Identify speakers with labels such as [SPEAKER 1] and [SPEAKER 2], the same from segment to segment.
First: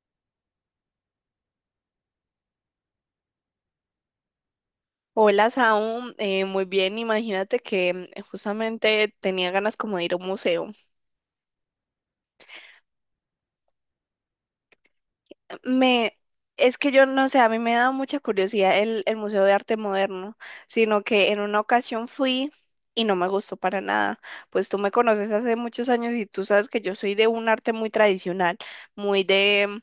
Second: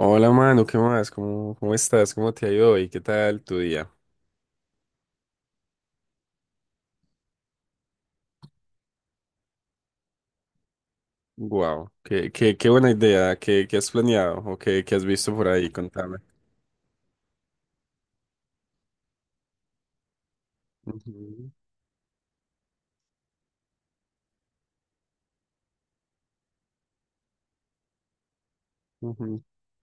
[SPEAKER 1] Hola, mano, ¿qué más? ¿Cómo estás? ¿Cómo te ha ido hoy? ¿Qué tal tu día?
[SPEAKER 2] Hola, Saúl. Muy bien, imagínate que justamente tenía ganas como de ir a un museo.
[SPEAKER 1] Wow, qué buena idea. ¿Qué has planeado o qué has visto por ahí? Contame.
[SPEAKER 2] Me, es que yo no sé, a mí me da mucha curiosidad el Museo de Arte Moderno, sino que en
[SPEAKER 1] Ujú,
[SPEAKER 2] una ocasión fui y no me gustó para nada. Pues tú me conoces hace muchos años y tú sabes que yo soy de un arte muy tradicional, muy
[SPEAKER 1] ujú,
[SPEAKER 2] de,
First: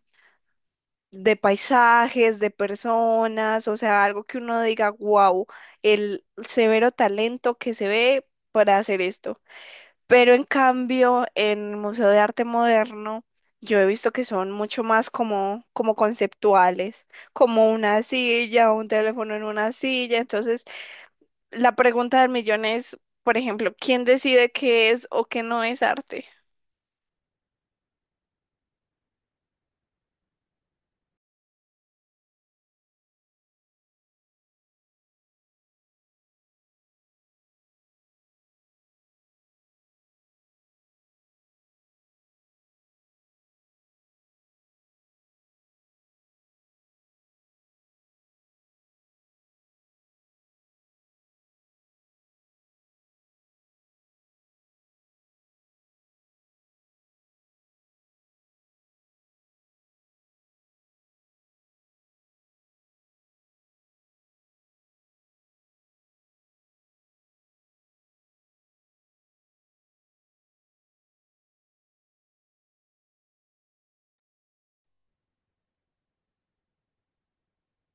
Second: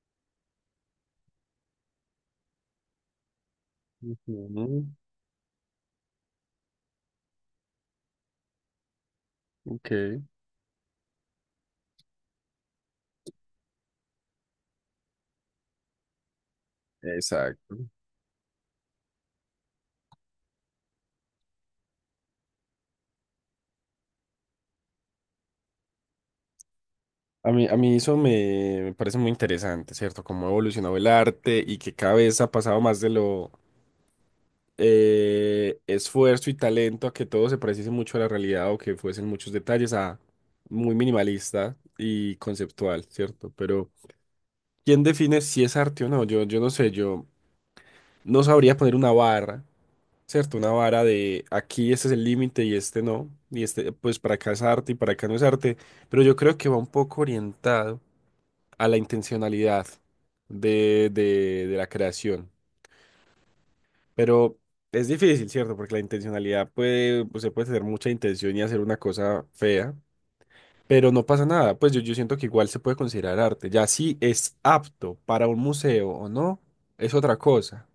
[SPEAKER 2] de paisajes, de personas, o sea, algo que uno
[SPEAKER 1] ujú.
[SPEAKER 2] diga, wow, el severo talento que se ve para hacer esto.
[SPEAKER 1] Ok,
[SPEAKER 2] Pero en cambio, en el Museo de Arte Moderno, yo he visto que son mucho más como conceptuales, como
[SPEAKER 1] exacto.
[SPEAKER 2] una silla, un teléfono en una silla. Entonces, la pregunta del millón es, por ejemplo, ¿quién decide qué es o qué no es arte?
[SPEAKER 1] A mí eso me parece muy interesante, ¿cierto? Cómo ha evolucionado el arte y que cada vez ha pasado más de lo esfuerzo y talento a que todo se pareciese mucho a la realidad o que fuesen muchos detalles a muy minimalista y conceptual, ¿cierto? Pero ¿quién define si es arte o no? Yo no sé, yo no sabría poner una barra, ¿cierto? Una vara de aquí, este es el límite y este no, y este pues para acá es arte y para acá no es arte, pero yo creo que va un poco orientado a la intencionalidad de la creación. Pero es difícil, ¿cierto? Porque la intencionalidad puede, pues se puede tener mucha intención y hacer una cosa fea, pero no pasa nada, pues yo siento que igual se puede considerar arte. Ya si es apto para un museo o no, es otra cosa.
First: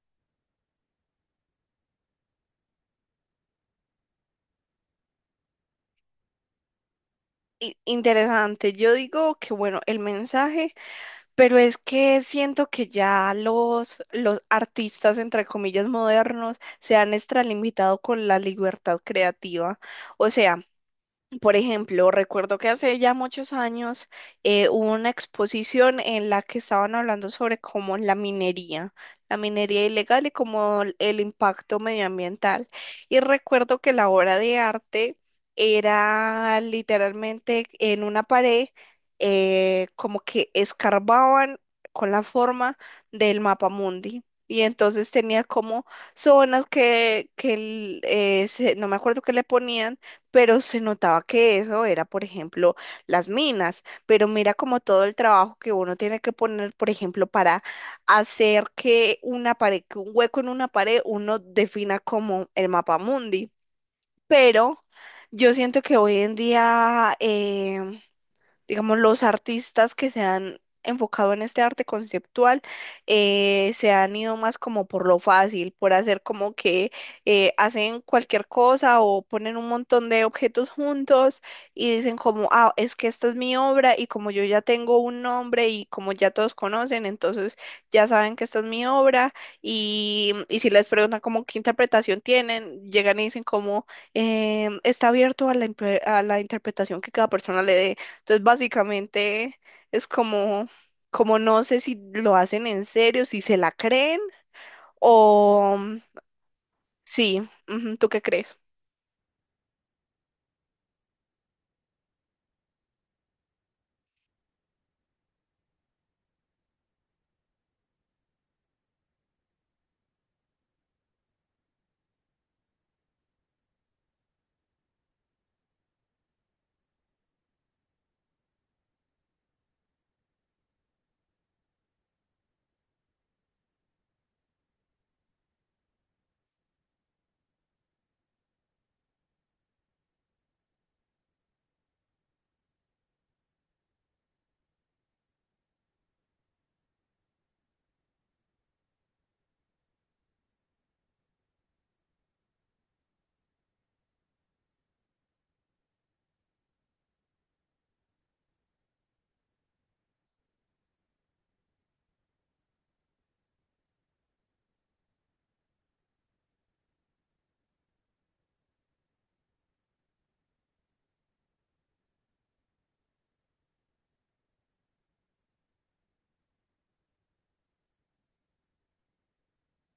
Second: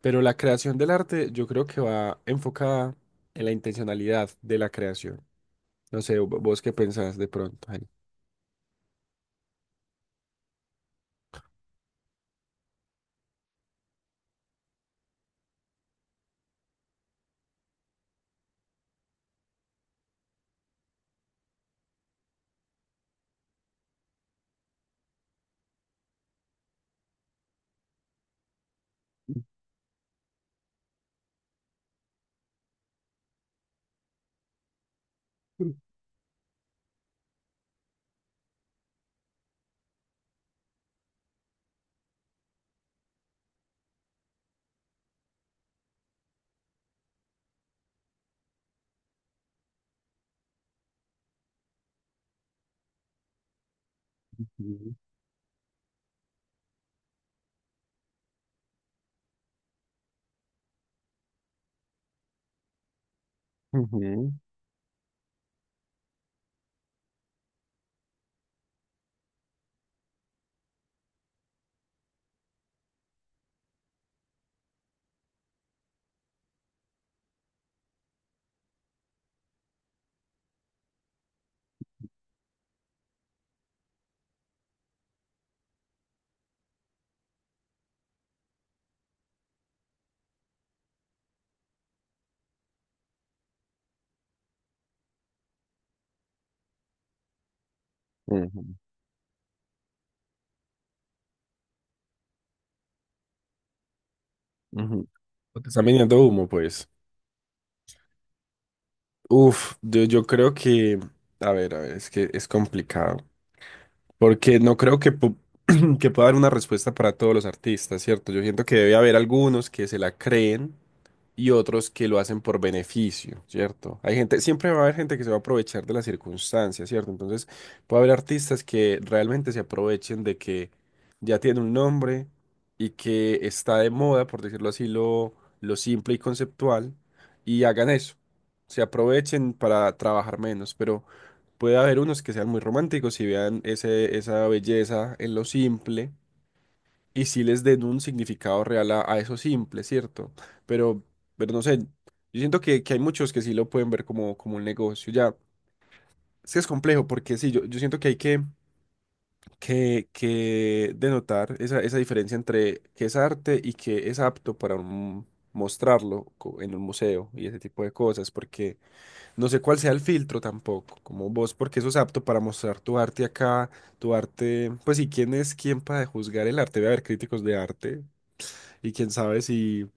[SPEAKER 1] Pero la creación del arte yo creo que va enfocada en la intencionalidad de la creación. No sé, vos qué pensás de pronto ahí.
[SPEAKER 2] Interesante. Yo digo que, bueno, el mensaje, pero es que siento que ya los artistas, entre comillas, modernos, se han extralimitado con la libertad creativa. O sea, por ejemplo, recuerdo que hace ya muchos años hubo una exposición en la que estaban hablando sobre cómo la minería ilegal y cómo el impacto medioambiental. Y recuerdo que la obra de arte era literalmente en una pared, como que escarbaban con la forma del mapa mundi. Y entonces tenía como zonas que no me acuerdo qué le ponían, pero se notaba que eso era, por ejemplo, las minas, pero mira como
[SPEAKER 1] Ujú,
[SPEAKER 2] todo el trabajo que uno tiene que poner, por ejemplo, para hacer que una pared, que un hueco en una pared, uno defina como el mapa mundi,
[SPEAKER 1] ujú,
[SPEAKER 2] pero yo siento que hoy en día digamos, los artistas que se han enfocado en este arte conceptual se han ido más como por lo fácil, por hacer como que hacen cualquier cosa o ponen un montón de objetos juntos y dicen como, ah, es que esta es mi obra y como yo ya tengo un nombre y como ya todos conocen, entonces ya saben que esta es mi obra y si les preguntan como qué interpretación tienen, llegan y dicen como, está abierto a la interpretación que cada persona le dé. Entonces,
[SPEAKER 1] ujú,
[SPEAKER 2] básicamente es como, como no sé si lo hacen en serio, si se la creen
[SPEAKER 1] ujú. O te
[SPEAKER 2] o
[SPEAKER 1] están vendiendo humo, pues.
[SPEAKER 2] sí, ujú, ¿tú qué crees?
[SPEAKER 1] Uf, yo creo que, a ver, es que es complicado. Porque no creo que, que pueda haber una respuesta para todos los artistas, ¿cierto? Yo siento que debe haber algunos que se la creen y otros que lo hacen por beneficio, ¿cierto? Hay gente, siempre va a haber gente que se va a aprovechar de las circunstancias, ¿cierto? Entonces, puede haber artistas que realmente se aprovechen de que ya tiene un nombre y que está de moda, por decirlo así, lo simple y conceptual, y hagan eso. Se aprovechen para trabajar menos, pero... Puede haber unos que sean muy románticos y vean esa belleza en lo simple y sí les den un significado real a eso simple, ¿cierto? Pero, pero no sé, yo siento que hay muchos que sí lo pueden ver como, como un negocio. Ya, es que es complejo porque sí, yo siento que hay que, que denotar esa diferencia entre qué es arte y qué es apto para mostrarlo en un museo y ese tipo de cosas, porque... No sé cuál sea el filtro tampoco, como vos, porque eso es apto para mostrar tu arte acá, tu arte, pues sí, quién es quién para juzgar el arte, debe haber críticos de arte y quién sabe si,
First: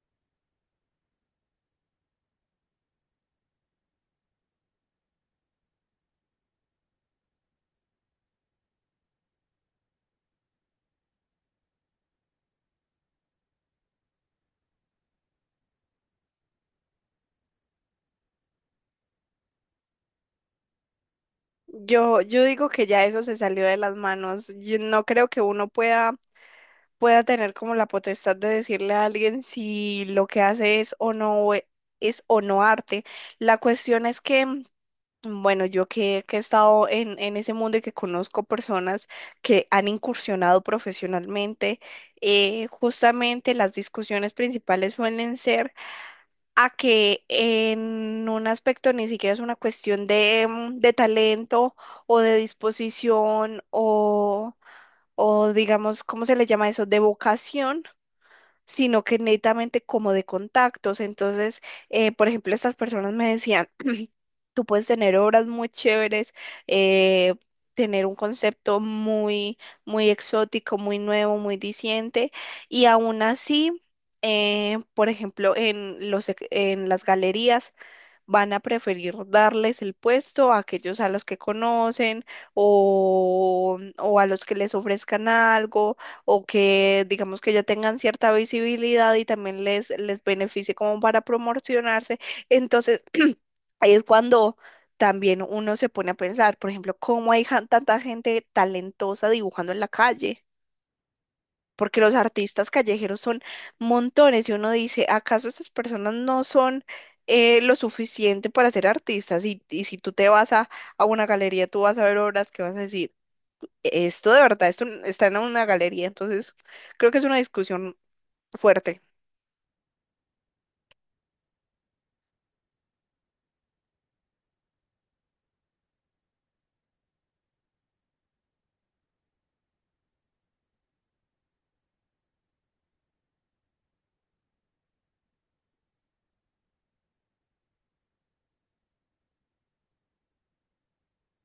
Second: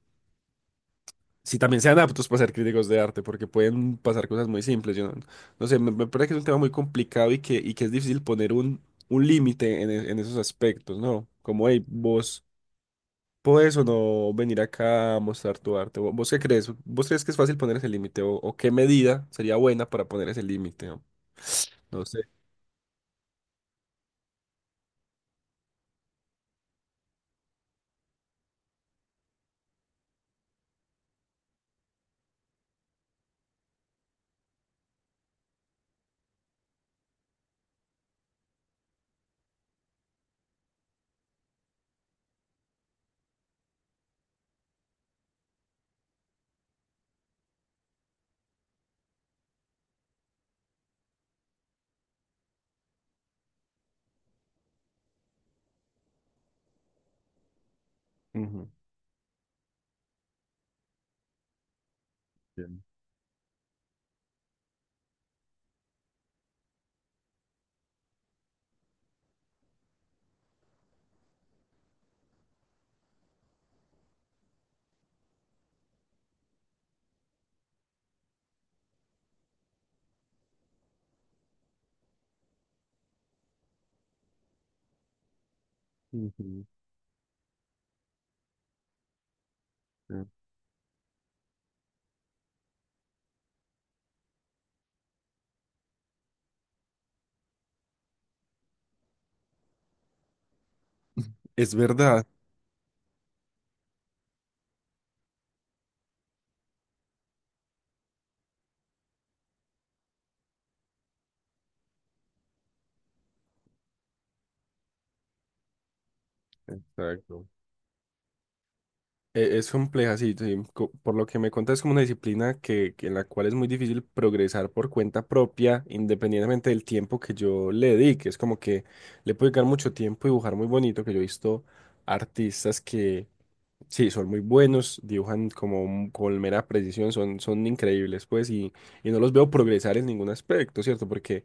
[SPEAKER 1] si también sean aptos para ser críticos de arte, porque pueden pasar cosas muy simples, yo no, no sé, me parece que es un tema muy complicado y que es difícil poner un límite en, en esos aspectos, ¿no? Como, hey, vos podés o no venir acá a mostrar tu arte. ¿Vos qué crees? ¿Vos crees que es fácil poner ese límite o qué medida sería buena para poner ese límite, ¿no? No sé.
[SPEAKER 2] Yo digo que ya eso se salió de las manos. Yo no creo que uno pueda tener como la potestad de decirle a alguien si lo que hace es o no arte. La cuestión es que, bueno, yo que he estado en ese mundo y que conozco personas que han incursionado profesionalmente, justamente las discusiones principales suelen ser a que en un aspecto ni siquiera es una cuestión de, de talento o de disposición o digamos, ¿cómo se le llama eso? De vocación,
[SPEAKER 1] Ujú.
[SPEAKER 2] sino que netamente como de contactos. Entonces, por ejemplo, estas
[SPEAKER 1] Bien.
[SPEAKER 2] personas me decían... Tú puedes tener obras muy chéveres, eh, tener un concepto muy, muy exótico, muy nuevo, muy diciente, y aún así, por ejemplo, en en las galerías van a preferir darles el puesto a aquellos a los que conocen o a los que les ofrezcan algo o
[SPEAKER 1] Ujú.
[SPEAKER 2] que digamos que ya tengan cierta visibilidad y también les
[SPEAKER 1] Eh,
[SPEAKER 2] beneficie como para promocionarse. Entonces, ahí es cuando también uno se pone a pensar, por ejemplo, cómo hay tanta gente talentosa dibujando en la calle,
[SPEAKER 1] es
[SPEAKER 2] porque los
[SPEAKER 1] verdad.
[SPEAKER 2] artistas callejeros son montones y uno dice, ¿acaso estas personas no son lo suficiente para ser artistas? Y si tú te vas a una galería, tú vas a ver obras que vas a decir, esto de verdad, está en una galería, entonces creo que es una
[SPEAKER 1] Exacto.
[SPEAKER 2] discusión fuerte.
[SPEAKER 1] Es compleja, sí, sí, por lo que me cuentas, es como una disciplina que en la cual es muy difícil progresar por cuenta propia, independientemente del tiempo que yo le dedique. Es como que le puedo dedicar mucho tiempo y dibujar muy bonito, que yo he visto artistas que sí, son muy buenos, dibujan como con mera precisión, son, son increíbles, pues, y no los veo progresar en ningún aspecto, ¿cierto? Porque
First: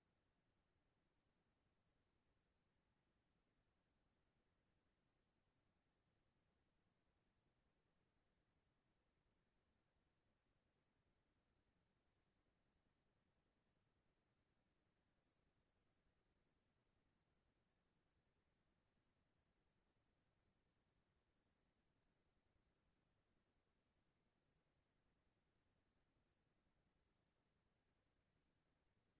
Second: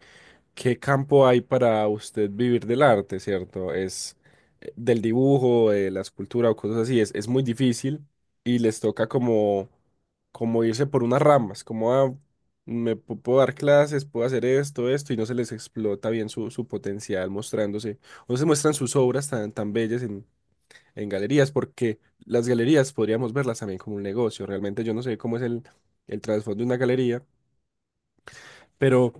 [SPEAKER 1] ¿qué campo hay para usted vivir del arte, cierto? Es del dibujo, de la escultura o cosas así. Es muy difícil y les toca como, como irse por unas ramas, como "Ah, me puedo dar clases, puedo hacer esto, esto", y no se les explota bien su, su potencial mostrándose. O se muestran sus obras tan, tan bellas en galerías, porque las galerías podríamos verlas también como un negocio. Realmente yo no sé cómo es el trasfondo de una galería, pero,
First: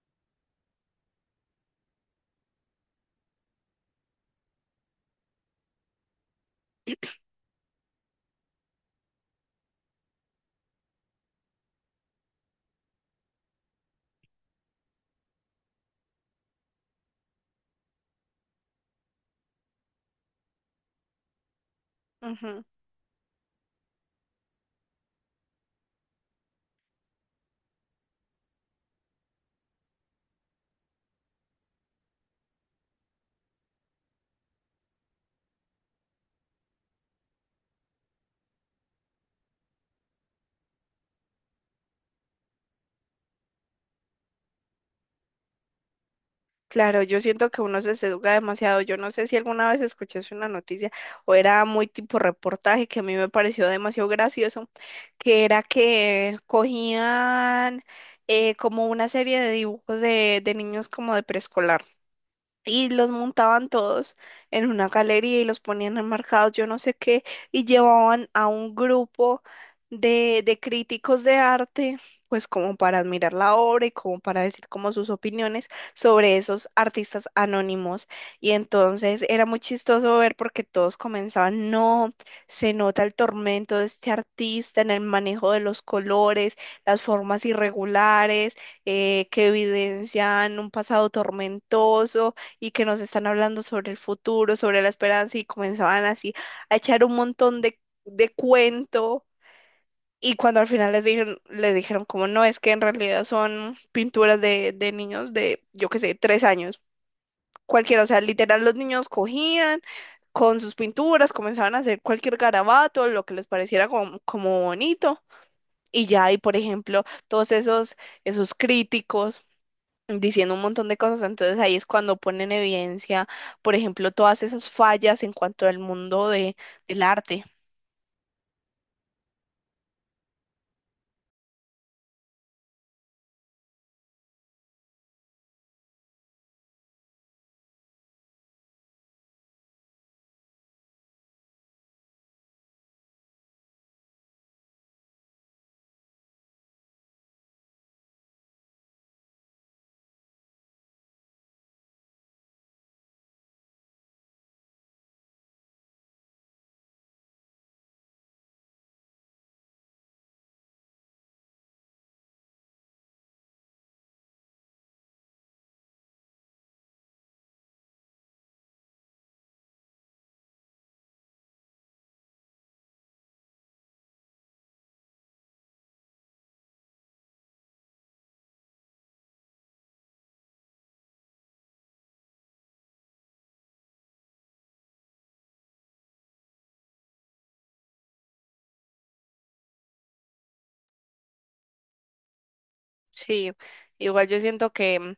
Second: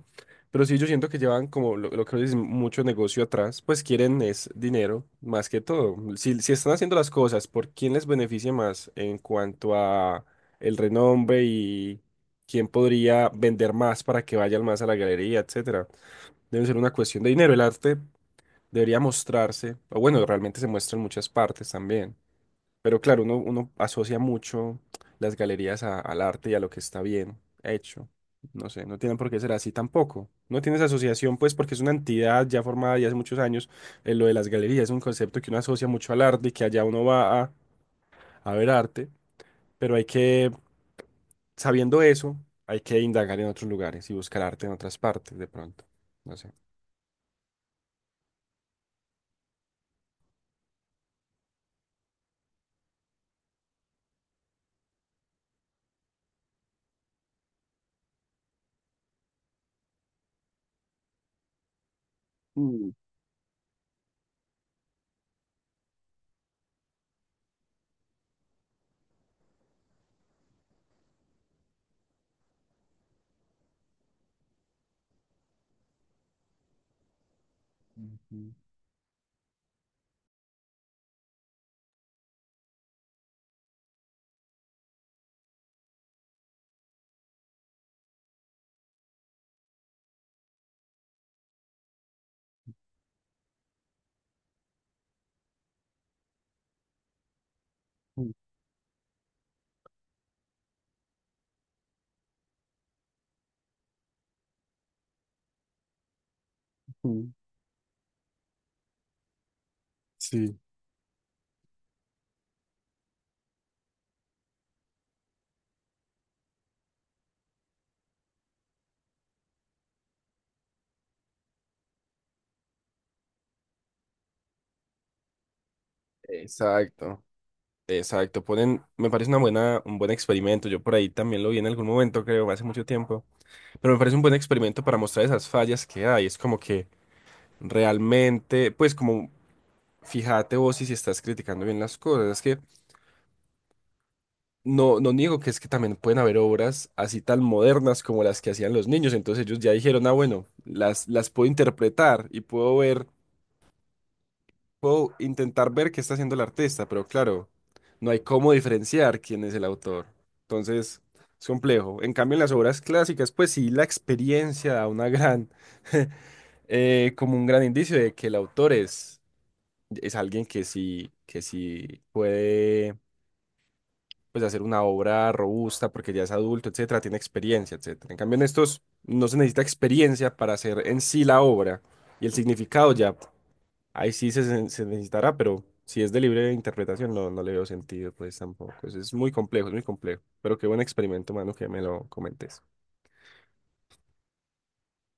[SPEAKER 1] pero sí, yo siento que llevan como lo que dicen, mucho negocio atrás, pues quieren es dinero más que todo. Si, si están haciendo las cosas, ¿por quién les beneficia más en cuanto a el renombre y quién podría vender más para que vayan más a la galería, etcétera? Debe ser una cuestión de dinero. El arte debería mostrarse, o bueno, realmente se muestra en muchas partes también. Pero claro, uno asocia mucho las galerías al arte y a lo que está bien hecho. No sé, no tienen por qué ser así tampoco. No tiene esa asociación, pues, porque es una entidad ya formada ya hace muchos años. Lo de las galerías es un concepto que uno asocia mucho al arte y que allá uno va a ver arte. Pero hay que, sabiendo eso, hay que indagar en otros lugares y buscar arte en otras partes de pronto. No sé.
[SPEAKER 2] Claro, yo siento que uno se sesga demasiado. Yo no sé si alguna vez escuchaste una noticia o era muy tipo reportaje que a mí me pareció demasiado gracioso, que era que cogían como una serie de dibujos de niños como de preescolar y los montaban todos en una galería y los ponían enmarcados, yo no sé qué, y llevaban a un grupo de críticos de arte, pues como para admirar la obra y como para decir como sus opiniones sobre esos artistas anónimos. Y entonces era muy chistoso ver porque todos comenzaban, no, se nota el tormento de este artista en el manejo de los colores, las formas irregulares, que evidencian un pasado tormentoso y que nos están hablando sobre el futuro, sobre la esperanza, y comenzaban así a echar un montón de cuento, y cuando al final les dijeron como no, es que en realidad son pinturas de niños de, yo qué sé, 3 años,
[SPEAKER 1] Ujú.
[SPEAKER 2] cualquiera, o sea, literal los niños cogían
[SPEAKER 1] Sí.
[SPEAKER 2] con sus pinturas, comenzaban a hacer cualquier garabato, lo que les pareciera como, como bonito. Y ya, y por ejemplo, todos esos críticos diciendo un montón de cosas, entonces ahí es cuando ponen en evidencia, por ejemplo, todas esas fallas en cuanto al mundo del
[SPEAKER 1] Exacto.
[SPEAKER 2] arte.
[SPEAKER 1] Exacto, ponen, me parece una buena, un buen experimento. Yo por ahí también lo vi en algún momento, creo, hace mucho tiempo. Pero me parece un buen experimento para mostrar esas fallas que hay. Es como que realmente, pues como fíjate vos si, si estás criticando bien las cosas. Es que no, no niego que es que también pueden haber obras así tan modernas como las que hacían los niños. Entonces ellos ya dijeron, ah, bueno, las puedo interpretar y puedo ver, puedo intentar ver qué está haciendo el artista, pero claro, no hay cómo diferenciar quién es el autor. Entonces, es complejo. En cambio, en las obras clásicas, pues sí, la experiencia da una gran, como un gran indicio de que el autor es alguien que sí puede, pues, hacer una obra robusta porque ya es adulto, etcétera, tiene experiencia, etcétera. En cambio, en estos no se necesita experiencia para hacer en sí la obra y el significado ya. Ahí sí necesitará, pero si es de libre interpretación, no, no le veo sentido, pues tampoco. Es muy complejo, es muy complejo. Pero qué buen experimento, mano, que me lo comentes.
[SPEAKER 2] Sí, igual yo siento que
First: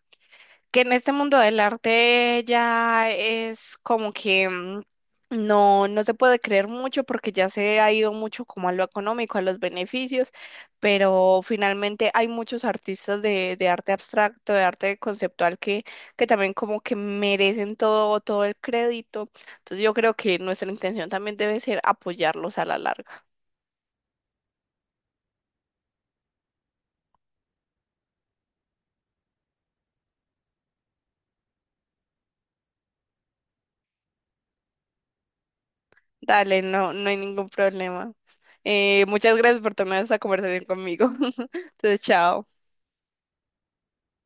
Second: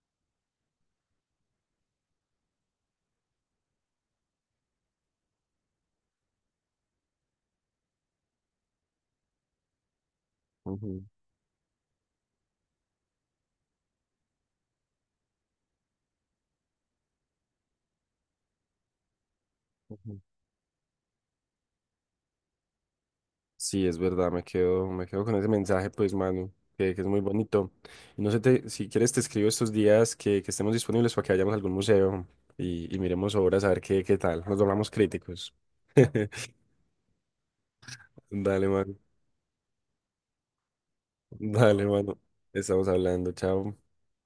[SPEAKER 2] que en este mundo del arte ya es como que no se puede creer mucho porque ya se ha ido mucho como a lo económico, a los beneficios,
[SPEAKER 1] Ujú,
[SPEAKER 2] pero finalmente hay muchos artistas de arte abstracto, de arte conceptual que también como que merecen todo, todo el crédito. Entonces yo creo
[SPEAKER 1] ujú.
[SPEAKER 2] que nuestra intención también debe ser apoyarlos a la larga.
[SPEAKER 1] Sí, es verdad, me quedo con ese mensaje, pues, mano, que es muy bonito. Y no sé, si quieres, te escribo estos días que estemos disponibles para que vayamos a algún museo y miremos obras a ver qué, qué tal. Nos volvamos críticos.
[SPEAKER 2] Dale, no, no hay ningún problema.
[SPEAKER 1] Dale, mano.
[SPEAKER 2] Muchas gracias por tomar esta conversación conmigo.
[SPEAKER 1] Dale,
[SPEAKER 2] Entonces,
[SPEAKER 1] mano.
[SPEAKER 2] chao.
[SPEAKER 1] Estamos hablando, chao.